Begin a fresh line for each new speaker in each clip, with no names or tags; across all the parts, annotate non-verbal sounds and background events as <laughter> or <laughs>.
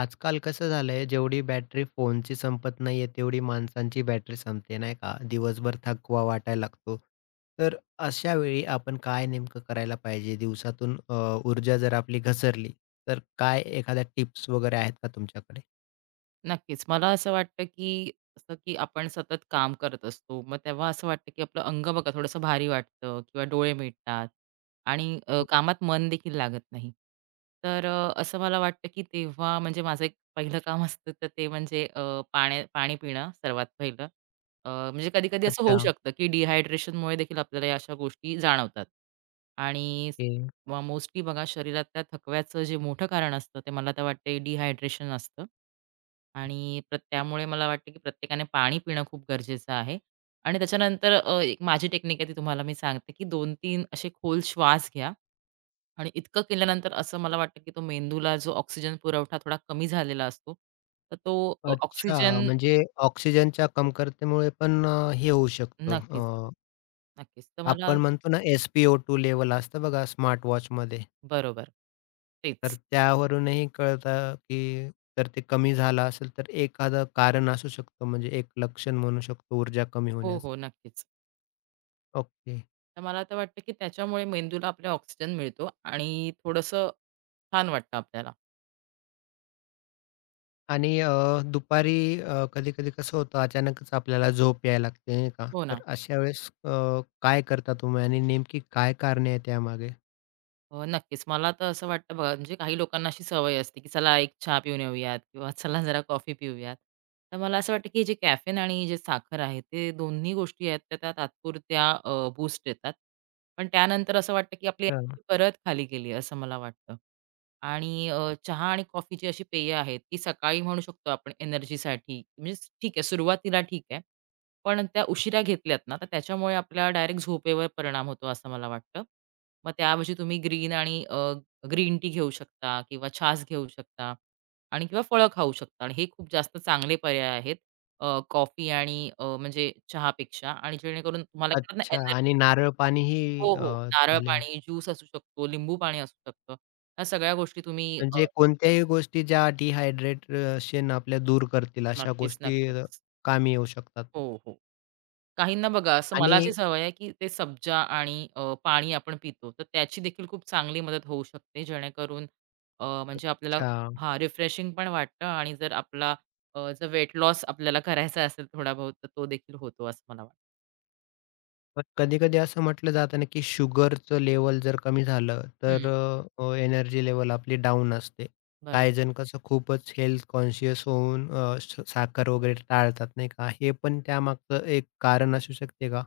आजकाल कसं झालंय, जेवढी बॅटरी फोनची संपत नाहीये, तेवढी माणसांची बॅटरी संपते, नाही का? दिवसभर थकवा वाटायला लागतो. तर अशा वेळी आपण काय नेमकं करायला पाहिजे? दिवसातून ऊर्जा जर आपली घसरली, तर काय एखाद्या टिप्स वगैरे आहेत का तुमच्याकडे?
नक्कीच. मला असं वाटतं, की असं की आपण सतत काम करत असतो. मग तेव्हा असं वाटतं, की आपलं अंग बघा थोडंसं भारी वाटतं किंवा डोळे मिटतात आणि
हो.
कामात मन देखील लागत नाही. तर असं मला वाटतं, की तेव्हा म्हणजे माझं एक पहिलं काम असतं, तर ते म्हणजे पाणी पिणं सर्वात पहिलं. म्हणजे कधी-कधी असं
अच्छा.
होऊ शकतं, की डिहायड्रेशनमुळे देखील आपल्याला या अशा गोष्टी जाणवतात आणि
ओके.
किंवा मोस्टली बघा शरीरात त्या थकव्याचं जे मोठं कारण असतं ते मला तर वाटते डिहायड्रेशन असतं आणि त्यामुळे मला वाटतं की प्रत्येकाने पाणी पिणं खूप गरजेचं आहे आणि त्याच्यानंतर एक माझी टेक्निक आहे ती तुम्हाला मी सांगते की दोन तीन असे खोल श्वास घ्या आणि इतकं केल्यानंतर असं मला वाटतं की तो मेंदूला जो ऑक्सिजन पुरवठा थोडा कमी झालेला असतो तर तो
अच्छा,
ऑक्सिजन
म्हणजे ऑक्सिजनच्या कमतरतेमुळे पण हे होऊ शकतं.
नक्कीच
अ,
नक्कीच तर मला
आपण म्हणतो ना, एस-पी-ओ-2 लेव्हल असतं बघा स्मार्टवॉचमध्ये.
बरोबर
तर
तेच
त्यावरूनही कळतं, की जर ते कमी झालं असेल, तर एखादं कारण असू शकतं, म्हणजे एक लक्षण म्हणू शकतो ऊर्जा कमी
हो
होण्याचं.
हो नक्कीच
ओके.
तर मला तर वाटतं, की त्याच्यामुळे मेंदूला आपल्या ऑक्सिजन मिळतो आणि थोडंसं छान वाटतं आपल्याला.
आणि अ, दुपारी कधी-कधी कसं होतं, अचानकच आपल्याला झोप यायला लागते, नाही का?
हो ना.
तर अशा वेळेस काय करता तुम्ही आणि नेमकी काय कारणे आहेत त्यामागे?
हो, नक्कीच. मला तर असं वाटतं बघा, म्हणजे काही लोकांना अशी सवय असते, की चला एक चहा पिऊन येऊयात किंवा <laughs> चला जरा कॉफी पिऊयात. तर मला असं वाटतं, की जे कॅफेन आणि जे साखर आहे, ते दोन्ही गोष्टी आहेत त्या त्या तात्पुरत्या बूस्ट देतात. पण त्यानंतर असं वाटतं, की आपली
हां.
एनर्जी परत खाली गेली असं मला वाटतं. आणि चहा आणि कॉफीची अशी पेय आहेत, की सकाळी म्हणू शकतो आपण एनर्जीसाठी म्हणजे ठीक आहे, सुरुवातीला ठीक आहे. पण त्या उशिरा घेतल्यात ना, तर त्याच्यामुळे आपल्या डायरेक्ट झोपेवर परिणाम होतो असं मला वाटतं. मग त्याऐवजी तुम्ही ग्रीन आणि ग्रीन टी घेऊ शकता किंवा छास घेऊ शकता आणि किंवा फळं खाऊ शकता आणि हे खूप जास्त चांगले पर्याय आहेत कॉफी आणि म्हणजे चहापेक्षा आणि जेणेकरून तुम्हाला एक म्हणतात ना
अच्छा
एनर्जी
आणि नारळ पाणीही
हो, हो.
अ,
नारळ
चालेल.
पाणी, ज्यूस असू शकतो, लिंबू पाणी असू शकतं. ह्या सगळ्या गोष्टी तुम्ही
म्हणजे कोणत्याही गोष्टी ज्या डिहायड्रेशन आपल्या दूर करतील, अशा
नक्कीच,
गोष्टी अ,
नक्कीच.
कामी येऊ शकतात.
हो, हो. काहींना बघा असं मला
आणि
अशी सवय आहे, की ते सब्जा आणि पाणी आपण पितो, तर त्याची देखील खूप चांगली मदत होऊ शकते. जेणेकरून म्हणजे आपल्याला
अच्छा.
हां, रिफ्रेशिंग पण वाटतं आणि जर आपला जर वेट लॉस आपल्याला करायचा असेल थोडा बहुत, तर तो देखील होतो असं मला वाटतं.
पण कधी-कधी असं म्हटलं जातं ना, की शुगरचं लेव्हल जर कमी झालं, तर
हं,
एनर्जी लेवल आपली डाऊन असते. काही
बरोबर.
जण कसं खूपच हेल्थ कॉन्शियस होऊन श साखर वगैरे टाळतात, नाही का? हे पण त्यामागचं एक कारण असू शकते का?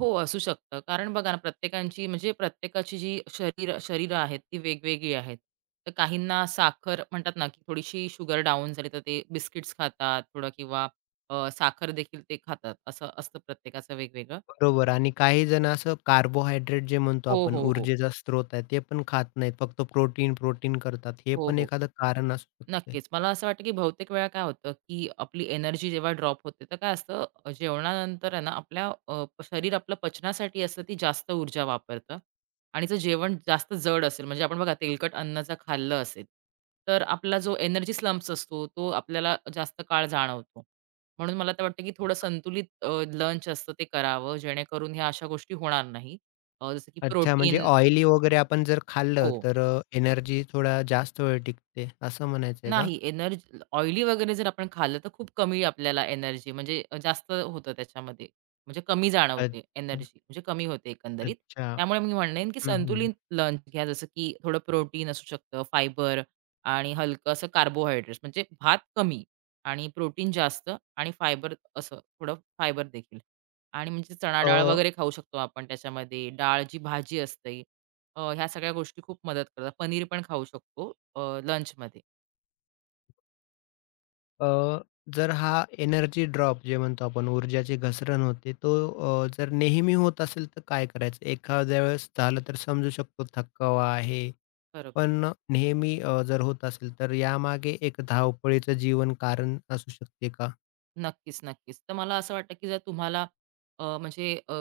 हो, असू शकतं. कारण बघा ना, प्रत्येकांची म्हणजे प्रत्येकाची जी शरीरं आहेत, ती वेगवेगळी आहेत. तर काहींना साखर म्हणतात ना, की थोडीशी शुगर डाउन झाली, तर ते बिस्किट्स खातात थोडं किंवा साखर देखील ते खातात. असं असतं प्रत्येकाचं वेगवेगळं.
बरोबर आणि काही जण असं कार्बोहायड्रेट जे म्हणतो
हो,
आपण,
हो, हो.
ऊर्जेचा स्रोत आहे, ते पण खात नाहीत. फक्त प्रोटीन, प्रोटीन करतात. हे
हो,
पण
हो.
एखादं कारण असू शकते.
नक्कीच. मला असं वाटतं, की बहुतेक वेळा काय होतं, की आपली एनर्जी जेव्हा ड्रॉप होते, तर काय असतं जेवणानंतर आहे ना आपल्या शरीर आपलं पचनासाठी असतं ती जास्त ऊर्जा वापरतं आणि जर जेवण जास्त जड असेल, म्हणजे आपण बघा तेलकट अन्न जर खाल्लं असेल, तर आपला जो एनर्जी स्लंप्स असतो, तो आपल्याला जास्त काळ जाणवतो. म्हणून मला तर वाटतं, की थोडं संतुलित लंच असतं ते करावं, जेणेकरून ह्या अशा गोष्टी होणार नाही. जसं की
अच्छा, म्हणजे
प्रोटीन
ऑइली वगैरे आपण जर खाल्लं
हो.
तर अ, एनर्जी थोडा जास्त वेळ टिकते, असं म्हणायचं का?
नाही एनर्जी ऑइली वगैरे जर आपण खाल्लं तर खूप कमी आपल्याला एनर्जी म्हणजे जास्त होतं त्याच्यामध्ये. म्हणजे कमी
अच्छ
जाणवते एनर्जी म्हणजे कमी होते एकंदरीत.
अच्छा.
त्यामुळे मी म्हणेन की
हं, हं.
संतुलित लंच घ्या जसं की थोडं प्रोटीन असू शकतं, फायबर आणि हलकं असं कार्बोहायड्रेट्स म्हणजे भात कमी आणि प्रोटीन जास्त आणि फायबर असं थोडं फायबर देखील. आणि म्हणजे चणा डाळ
अ,
वगैरे खाऊ शकतो आपण त्याच्यामध्ये. डाळची भाजी असते. ह्या सगळ्या गोष्टी खूप मदत करतात. पनीर पण खाऊ शकतो लंचमध्ये.
अ, जर हा एनर्जी ड्रॉप जे म्हणतो आपण ऊर्जाची घसरण होते, तो जर नेहमी होत असेल तर काय करायचं? एखाद्या वेळेस झालं तर समजू शकतो थकवा आहे,
बरोबर.
पण नेहमी जर होत असेल तर यामागे एक धावपळीचं जीवन कारण असू शकते का?
नक्कीच, नक्कीच. तर मला असं वाटतं, की जर तुम्हाला अ, म्हणजे अ,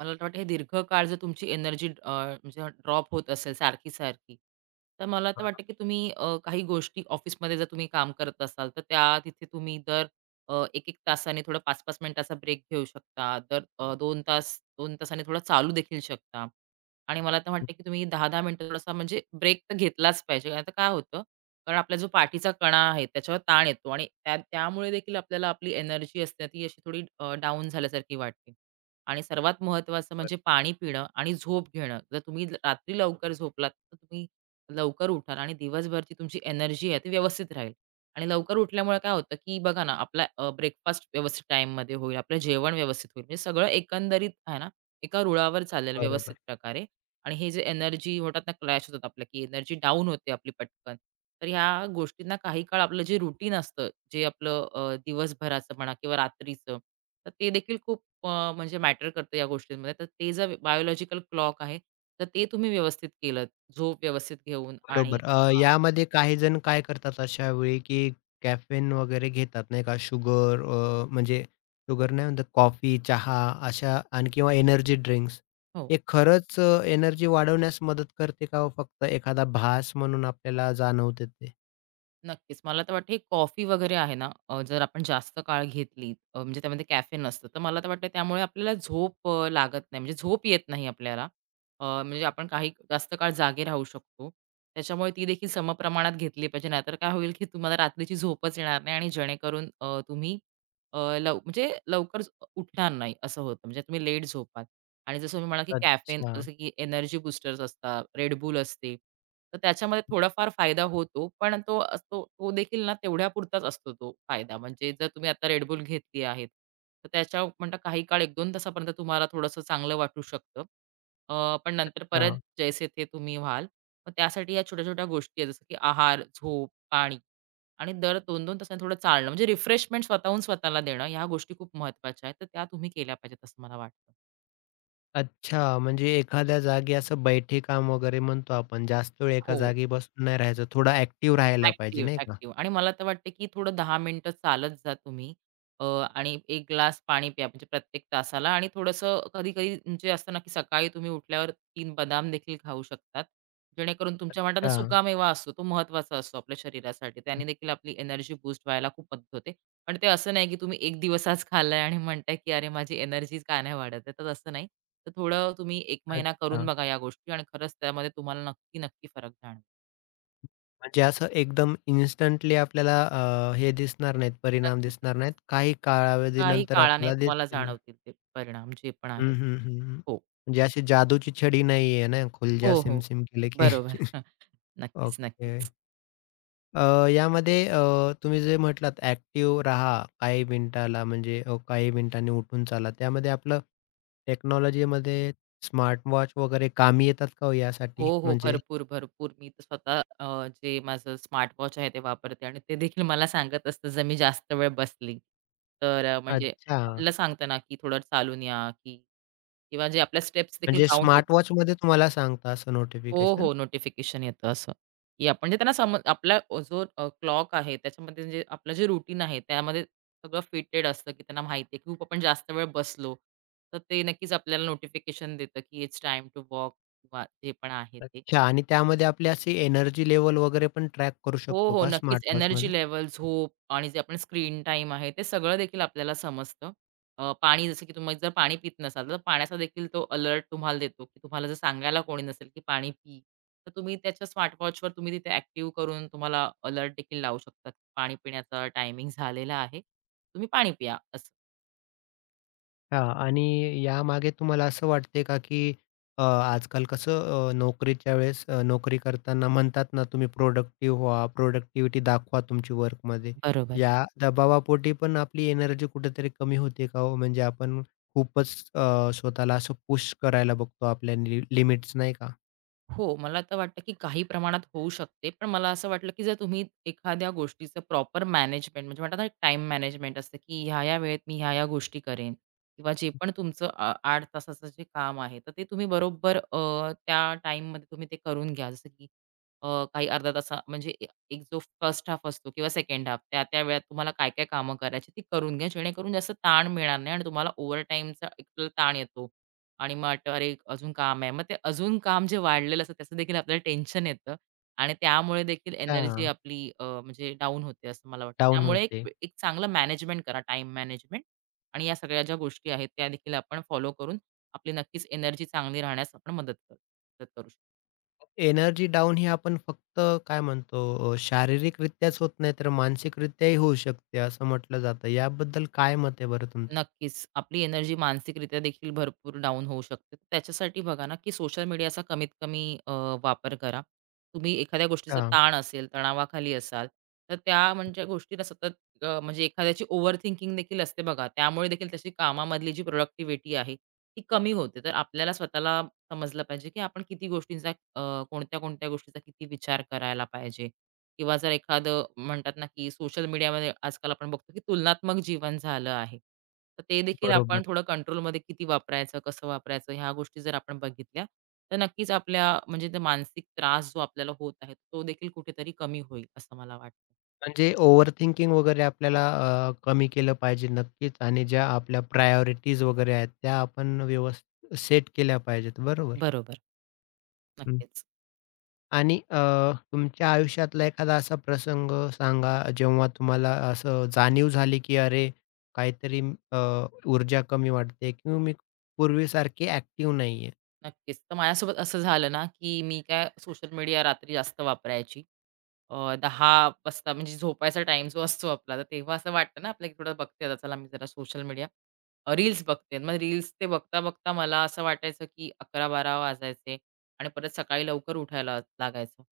मला तर वाटतं हे दीर्घकाळ जर तुमची एनर्जी म्हणजे ड्रॉप होत असेल सारखी-सारखी, तर मला तर
हां,
वाटतं, की तुम्ही काही गोष्टी ऑफिसमध्ये जर तुम्ही काम करत असाल, तर त्या तिथे तुम्ही दर 1-1 तासाने थोडा 5-5 मिनिटाचा ब्रेक घेऊ शकता. दर 2 तास 2 तासाने थोडा चालू देखील शकता. आणि मला तर वाटतं, की तुम्ही 10-10 मिनिटं थोडासा म्हणजे ब्रेक तर घेतलाच पाहिजे. आता काय होतं, कारण आपला जो पाठीचा कणा आहे त्याच्यावर ताण येतो आणि त्यामुळे देखील आपल्याला आपली एनर्जी असते ना, ती अशी थोडी डाऊन झाल्यासारखी वाटते. आणि सर्वात महत्त्वाचं म्हणजे पाणी पिणं आणि झोप घेणं. जर तुम्ही रात्री लवकर झोपलात, तर तुम्ही लवकर उठाल आणि दिवसभरची तुमची एनर्जी आहे ती व्यवस्थित राहील. आणि लवकर उठल्यामुळे काय होतं, की बघा ना आपला ब्रेकफास्ट व्यवस्थित टाईममध्ये होईल, आपलं जेवण व्यवस्थित होईल. म्हणजे सगळं एकंदरीत आहे ना, एका रुळावर चालेल व्यवस्थित
बरोबर.
प्रकारे आणि हे जे एनर्जी होतात ना क्लॅश होतात आपल्या, की एनर्जी डाऊन होते आपली पटकन. तर ह्या गोष्टींना काही काळ आपलं जे रुटीन असतं, जे आपलं दिवसभराचं म्हणा किंवा रात्रीचं, तर ते देखील खूप म्हणजे मॅटर करतं या गोष्टींमध्ये. तर ते जर बायोलॉजिकल क्लॉक आहे, तर ते तुम्ही व्यवस्थित केलंत, झोप व्यवस्थित घेऊन आणि
बरोबर.
हां.
यामध्ये काही जण काय करतात अशा वेळी, की कॅफेन वगैरे घेतात नाही का शुगर म्हणजे शुगर नाही म्हणतात कॉफी, चहा अशा आणि किंवा एनर्जी ड्रिंक्स.
हो.
हे खरंच एनर्जी वाढवण्यास मदत करते का हो फक्त एखादा भास म्हणून आपल्याला जाणवते ते?
नक्कीच. मला तर वाटतं, हे कॉफी वगैरे आहे ना, जर आपण जास्त काळ घेतली म्हणजे त्यामध्ये कॅफेन असतं, तर मला तर वाटतं त्यामुळे आपल्याला झोप लागत नाही. म्हणजे झोप येत नाही आपल्याला. म्हणजे आपण काही जास्त काळ जागे राहू शकतो. त्याच्यामुळे ती देखील समप्रमाणात घेतली पाहिजे. नाहीतर काय होईल, की तुम्हाला रात्रीची झोपच येणार नाही आणि जेणेकरून तुम्ही अ, लव म्हणजे लवकर उठणार नाही असं होतं. म्हणजे तुम्ही लेट झोपाल. आणि जसं तुम्ही म्हणाला, की कॅफेन
अच्छा,
जसं की एनर्जी बूस्टर्स असतात, Red Bull असते. तर त्याच्यामध्ये थोडाफार फायदा होतो, पण तो असतो तो देखील ना तेवढ्यापुरताच असतो तो फायदा. म्हणजे जर तुम्ही आता Red घेतली आहेत, तर त्याच्या म्हणता काही काळ 1-2 तासापर्यंत तुम्हाला थोडंसं चांगलं वाटू शकतं. पण नंतर
अच्छा.
परत जैसे थे तुम्ही व्हाल. मग त्यासाठी या छोट्या-छोट्या गोष्टी आहेत, जसं की आहार, झोप, पाणी आणि दर 2-2 तासांनी थोडं चालणं. म्हणजे रिफ्रेशमेंट स्वतःहून स्वतःला देणं, ह्या गोष्टी खूप महत्त्वाच्या आहेत. तर त्या तुम्ही केल्या पाहिजेत असं मला वाटतं.
अच्छा, म्हणजे एखाद्या जागी असं बैठे काम वगैरे म्हणतो आपण. जास्त वेळ एका
हो.
जागी बसून नाही राहायचं. थोडा ॲक्टिव्ह राहायला पाहिजे
ॲक्टिव्ह,
नाही का?
ॲक्टिव्ह आणि मला तर वाटतं, की थोडं 10 मिनिटं चालत जा तुम्ही अ, आणि एक ग्लास पाणी प्या म्हणजे प्रत्येक तासाला आणि थोडंसं कधी-कधी म्हणजे असतं ना, की सकाळी तुम्ही उठल्यावर तीन बदाम देखील खाऊ शकतात. जेणेकरून तुमच्या म्हणतात ना,
अच्छा.
सुकामेवा असतो तो महत्त्वाचा असतो आपल्या शरीरासाठी. त्याने देखील आपली एनर्जी बूस्ट व्हायला खूप मदत होते. पण ते असं नाही, की तुम्ही 1 दिवस खाल्लाय आणि म्हणताय, की "अरे, माझी एनर्जी का नाही वाढत आहे?" तर तसं नाही. तर थोडं तुम्ही 1 महिना करून
अच्छा.
बघा या गोष्टी आणि खरंच त्यामध्ये तुम्हाला नक्की, नक्की फरक जाणवेल.
म्हणजे असं एकदम इन्स्टंटली आपल्याला हे दिसणार नाहीत, परिणाम
नक्कीच,
दिसणार नाहीत.
नक्कीच.
काही
काही
कालावधीनंतर
काळाने
आपल्याला
तुम्हाला
दिसतील.
जाणवतील ते परिणाम जे पण
हं,
आहेत.
हं, हं, हं.
हो.
म्हणजे अशी जादूची छडी नाहीये ना, "खुल
हो, हो.
सिम-सिम केले" की.
बरोबर.
<laughs>
<laughs> नक्कीच,
ओके.
नक्कीच.
अ, यामध्ये अ, तुम्ही जे म्हटलात ॲक्टिव्ह राहा काही मिनिटाला म्हणजे काही मिनिटांनी उठून चाला. त्यामध्ये आपलं टेक्नॉलॉजीमध्ये स्मार्टवॉच वगैरे कामी येतात का हो
हो,
यासाठी?
हो.
म्हणजे
भरपूर, भरपूर. मी तर स्वतः जे माझं स्मार्टवॉच आहे ते वापरते आणि ते देखील मला सांगत असतं जर मी जास्त वेळ बसली, तर अ, म्हणजे
अच्छा.
आपल्याला सांगतं ना, की थोडं चालून या, की किंवा जे आपल्या स्टेप्स देखील
म्हणजे
काउंट होतात.
स्मार्टवॉचमध्ये तुम्हाला सांगता असं
हो,
नोटिफिकेशन?
हो. नोटिफिकेशन येतं असं, की आपण जे त्यांना समज आपला जो क्लॉक आहे त्याच्यामध्ये जे आपलं जे रूटीन आहे त्यामध्ये सगळं फिटेड असतं, की त्यांना माहिती आहे, की खूप आपण जास्त वेळ बसलो, तर ते नक्कीच आपल्याला नोटिफिकेशन देतं, की इट्स टाइम टू वॉक किंवा जे पण आहे ते.
अच्छा आणि त्यामध्ये आपली अशी एनर्जी लेवल वगैरे पण ट्रॅक करू
हो,
शकतो
हो.
का स्मार्ट
नक्कीच एनर्जी
वॉचमध्ये?
लेव्हल, झोप आणि जे आपण स्क्रीन टाइम आहे, ते सगळं देखील आपल्याला समजतं. पाणी जसं की तुम्ही जर पाणी पित नसाल, तर पाण्याचा देखील तो अलर्ट तुम्हाला देतो, की तुम्हाला जर सांगायला कोणी नसेल, की पाणी पी, तर तुम्ही त्याच्या स्मार्टवॉचवर तुम्ही तिथे ॲक्टिव्ह करून तुम्हाला अलर्ट देखील लावू शकतात. पाणी पिण्याचा टायमिंग झालेला आहे. तुम्ही पाणी पिया असं.
हां आणि यामागे तुम्हाला असं वाटते का, की आजकाल कसं नोकरीच्या वेळेस नोकरी करताना म्हणतात ना, तुम्ही प्रोडक्टिव्ह व्हा, प्रोडक्टिव्हिटी दाखवा तुमची वर्कमध्ये.
बरोबर.
या दबावापोटी पण आपली एनर्जी कुठेतरी कमी होते का हो? म्हणजे आपण खूपच स्वतःला असं पुश करायला बघतो आपल्या लिमिट्स नाही का?
हो, मला तर वाटतं की काही प्रमाणात होऊ शकते. पण मला असं वाटलं की जर तुम्ही एखाद्या गोष्टीचं प्रॉपर मॅनेजमेंट म्हणजे म्हणतात ना, एक मॅनेजमेंट असतं की ह्या-ह्या वेळेत मी ह्या-ह्या गोष्टी करेन किंवा जे पण तुमचं 8 तासाचं जे काम आहे, तर ते तुम्ही बरोबर त्या टाईममध्ये तुम्ही ते करून घ्या. जसं की अ, काही अर्धा तासा म्हणजे एक जो फर्स्ट हाल्फ असतो किंवा सेकंड हाल्फ त्या-त्या वेळात तुम्हाला काय-काय कामं करायची ती करून घ्या. जेणेकरून जास्त ताण मिळणार नाही आणि तुम्हाला ओव्हरटाईमचा एक ताण येतो आणि मग वाटतं अरे अजून काम आहे. मग ते अजून काम जे वाढलेलं असतं त्याचं देखील आपल्याला टेन्शन येतं आणि त्यामुळे देखील एनर्जी
अच्छा
आपली म्हणजे डाऊन होते असं मला वाटतं.
डाउन
त्यामुळे
होते.
एक चांगलं मॅनेजमेंट करा, टाईम मॅनेजमेंट आणि या सगळ्या ज्या गोष्टी आहेत त्या देखील आपण फॉलो करून आपली नक्कीच एनर्जी चांगली राहण्यास आपण मदत करू शकतो.
एनर्जी डाऊन ही आपण फक्त काय म्हणतो शारीरिकरित्याच होत नाही, तर मानसिकरित्याही होऊ शकते असं म्हटलं जातं. याबद्दल काय मत आहे बरं तुमचं?
नक्कीच. आपली एनर्जी मानसिकरित्या देखील भरपूर डाऊन होऊ शकते. तर त्याच्यासाठी बघा ना, की सोशल मीडियाचा कमीत कमी वापर करा. तुम्ही एखाद्या गोष्टीचा
हां,
ताण असेल, तणावाखाली असाल, तर त्या म्हणजे गोष्टीला सतत म्हणजे एखाद्याची ओव्हर थिंकिंग देखील असते बघा. त्यामुळे देखील त्याची कामामधली जी प्रोडक्टिव्हिटी आहे, ती कमी होते. तर आपल्याला स्वतःला समजलं पाहिजे, की आपण किती गोष्टींचा कोणत्या-कोणत्या गोष्टीचा किती विचार करायला पाहिजे. किंवा जर एखादं म्हणतात ना, की सोशल मीडियामध्ये आजकाल आपण बघतो, की तुलनात्मक जीवन झालं आहे. तर ते देखील आपण
बरोबर.
थोडं कंट्रोलमध्ये किती वापरायचं, कसं वापरायचं ह्या गोष्टी जर आपण बघितल्या, तर नक्कीच आपल्या म्हणजे ते मानसिक त्रास जो आपल्याला होत आहे, तो देखील कुठेतरी कमी होईल असं मला वाटतं.
म्हणजे ओव्हरथिंकिंग वगैरे आपल्याला कमी केलं पाहिजे नक्कीच आणि ज्या आपल्या प्रायोरिटीज वगैरे आहेत त्या आपण व्यवस्थित सेट केल्या पाहिजेत. बरोबर.
बरोबर. नक्कीच.
आणि अ, तुमच्या आयुष्यातला एखादा असा प्रसंग सांगा, जेव्हा तुम्हाला असं जाणीव झाली, की अरे, काहीतरी अ, ऊर्जा कमी वाटते किंवा मी पूर्वीसारखी ॲक्टिव्ह नाहीये.
नक्कीच. तर माझ्यासोबत असं झालं ना, की मी काय सोशल मीडिया रात्री जास्त वापरायची. 10 वाजता म्हणजे झोपायचा टाईम जो असतो आपला, तर तेव्हा असं वाटतं ना आपल्याला, की थोडं बघते आता चला मी जरा सोशल मीडिया रील्स बघते. मग रील्स ते बघता-बघता मला असं वाटायचं, की 11-12 वाजायचे आणि परत सकाळी लवकर उठायला लागायचं.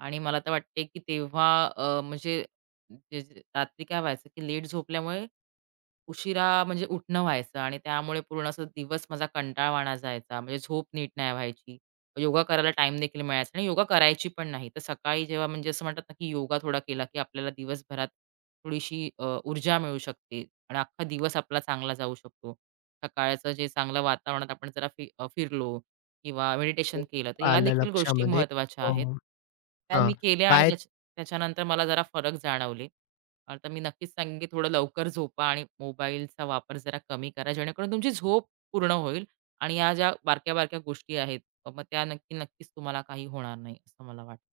आणि मला तर वाटते, की तेव्हा अ, म्हणजे जे जे रात्री काय व्हायचं, की लेट झोपल्यामुळे उशिरा म्हणजे उठणं व्हायचं आणि त्यामुळे पूर्ण असं दिवस माझा कंटाळवाणा जायचा. म्हणजे झोप नीट नाही व्हायची. योगा करायला टाइम देखील मिळायचा आणि योगा करायची पण नाही. तर सकाळी जेव्हा म्हणजे असं म्हणतात ना, की योगा थोडा केला, की आपल्याला दिवसभरात थोडीशी ऊर्जा मिळू शकते आणि अख्खा दिवस आपला चांगला जाऊ शकतो. सकाळचं जे चांगलं वातावरणात आपण जरा फिरलो किंवा मेडिटेशन केलं, तर या
आलं
देखील गोष्टी
लक्षामध्ये
महत्त्वाच्या
अ,
आहेत. त्या
हां.
मी केल्या आणि
काय
त्याच्या त्याच्यानंतर मला जरा फरक जाणवले. तर मी नक्कीच सांगेन, की थोडं लवकर झोपा आणि मोबाईलचा वापर जरा कमी करा, जेणेकरून तुमची झोप पूर्ण होईल आणि या ज्या बारक्या-बारक्या गोष्टी आहेत, मग त्या नक्कीच तुम्हाला काही होणार नाही, असं मला वाटतं.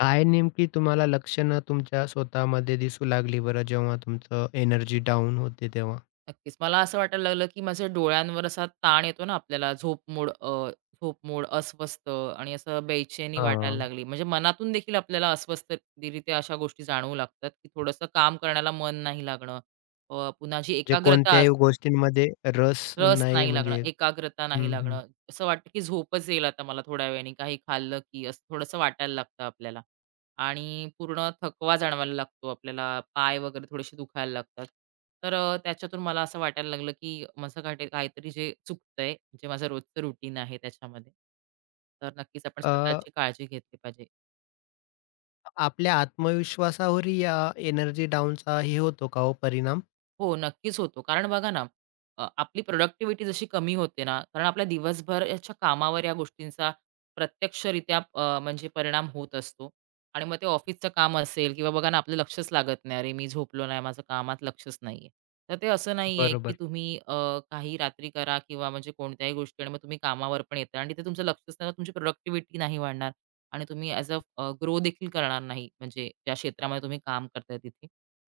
काय नेमकी तुम्हाला लक्षणं तुमच्या स्वतःमध्ये दिसू लागली बरं, जेव्हा तुमचं एनर्जी डाऊन होते तेव्हा?
नक्कीच. मला असं वाटायला लागलं, की माझ्या डोळ्यांवर असा ताण येतो ना आपल्याला झोपमोड, अस्वस्थ आणि असं बेचैनी वाटायला
हां.
लागली. म्हणजे मनातून देखील आपल्याला अस्वस्थरित्या अशा गोष्टी जाणवू लागतात, की थोडंसं काम करण्याला मन नाही लागणं. अ, पुन्हा जी
म्हणजे
एकाग्रता
कोणत्याही
असते
गोष्टींमध्ये रस
रस
नाही
नाही लागणं,
म्हणजे
एकाग्रता नाही
हं, हं.
लागणं. असं वाटतं की झोपच येईल आता मला थोड्या वेळाने, काही खाल्लं की असं थोडंसं वाटायला लागतं आपल्याला. आणि पूर्ण थकवा जाणवायला लागतो आपल्याला, पाय वगैरे थोडेसे दुखायला लागतात. तर त्याच्यातून मला असं वाटायला लागलं की माझं काही काहीतरी जे चुकतंय, जे माझं रोजचं रुटीन आहे त्याच्यामध्ये. तर नक्कीच आपण
अ
स्वतःची काळजी घेतली पाहिजे.
आपल्या आत्मविश्वासावरही या एनर्जी डाऊनचा हे होतो का हो परिणाम?
हो, नक्कीच होतो. कारण बघा ना, आपली प्रॉडक्टिव्हिटी जशी कमी होते ना, कारण आपल्या दिवसभर याच्या कामावर या गोष्टींचा प्रत्यक्षरित्या म्हणजे परिणाम होत असतो. आणि मग ते ऑफिसचं काम असेल किंवा बघा ना, आपलं लक्षच लागत नाही. अरे, मी झोपलो नाही, माझं कामात लक्षच नाहीये. तर ते असं नाहीये, की
बरोबर.
तुम्ही काही रात्री करा किंवा म्हणजे कोणत्याही गोष्टी आणि मग तुम्ही कामावर पण येता आणि तिथे तुमचं लक्षच नाही, मग तुमची प्रॉडक्टिव्हिटी नाही वाढणार. आणि तुम्ही ग्रो देखील करणार नाही, म्हणजे ज्या क्षेत्रामध्ये तुम्ही काम करताय तिथे.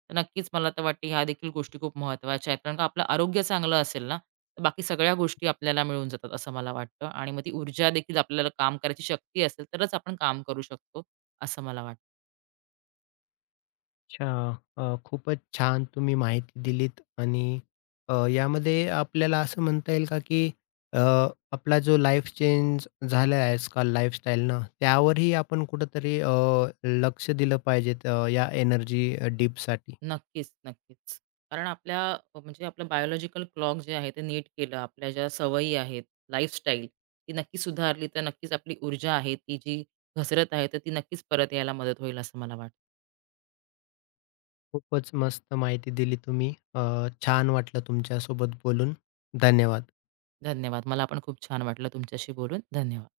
तर नक्कीच मला तर वाटते ह्या देखील गोष्टी खूप महत्त्वाच्या आहेत. कारण का आपलं आरोग्य चांगलं असेल ना, तर बाकी सगळ्या गोष्टी आपल्याला मिळून जातात असं मला वाटतं आणि मग ती ऊर्जा देखील आपल्याला काम करायची शक्ती असेल तरच आपण काम करू शकतो, असं मला वाटतं.
अच्छा. खूपच छान तुम्ही माहिती दिलीत आणि यामध्ये आपल्याला असं म्हणता येईल का, की अ, आपला जो लाईफ चेंज झाला आहे आजकाल लाईफस्टाईलनं, त्यावरही आपण कुठेतरी लक्ष दिलं पाहिजे या एनर्जी.
नक्कीच, नक्कीच. कारण आपल्या अ, म्हणजे आपलं बायोलॉजिकल क्लॉक जे आहे ते नीट केलं, आपल्या ज्या सवयी आहेत, लाईफस्टाईल ती नक्की सुधारली तर नक्कीच आपली ऊर्जा आहे ती जी घसरत आहे, तर ती नक्कीच परत यायला मदत होईल असं मला वाटतं.
खूपच मस्त माहिती दिली तुम्ही. छान वाटलं तुमच्यासोबत बोलून. धन्यवाद.
धन्यवाद. मला पण खूप छान वाटलं तुमच्याशी बोलून. धन्यवाद.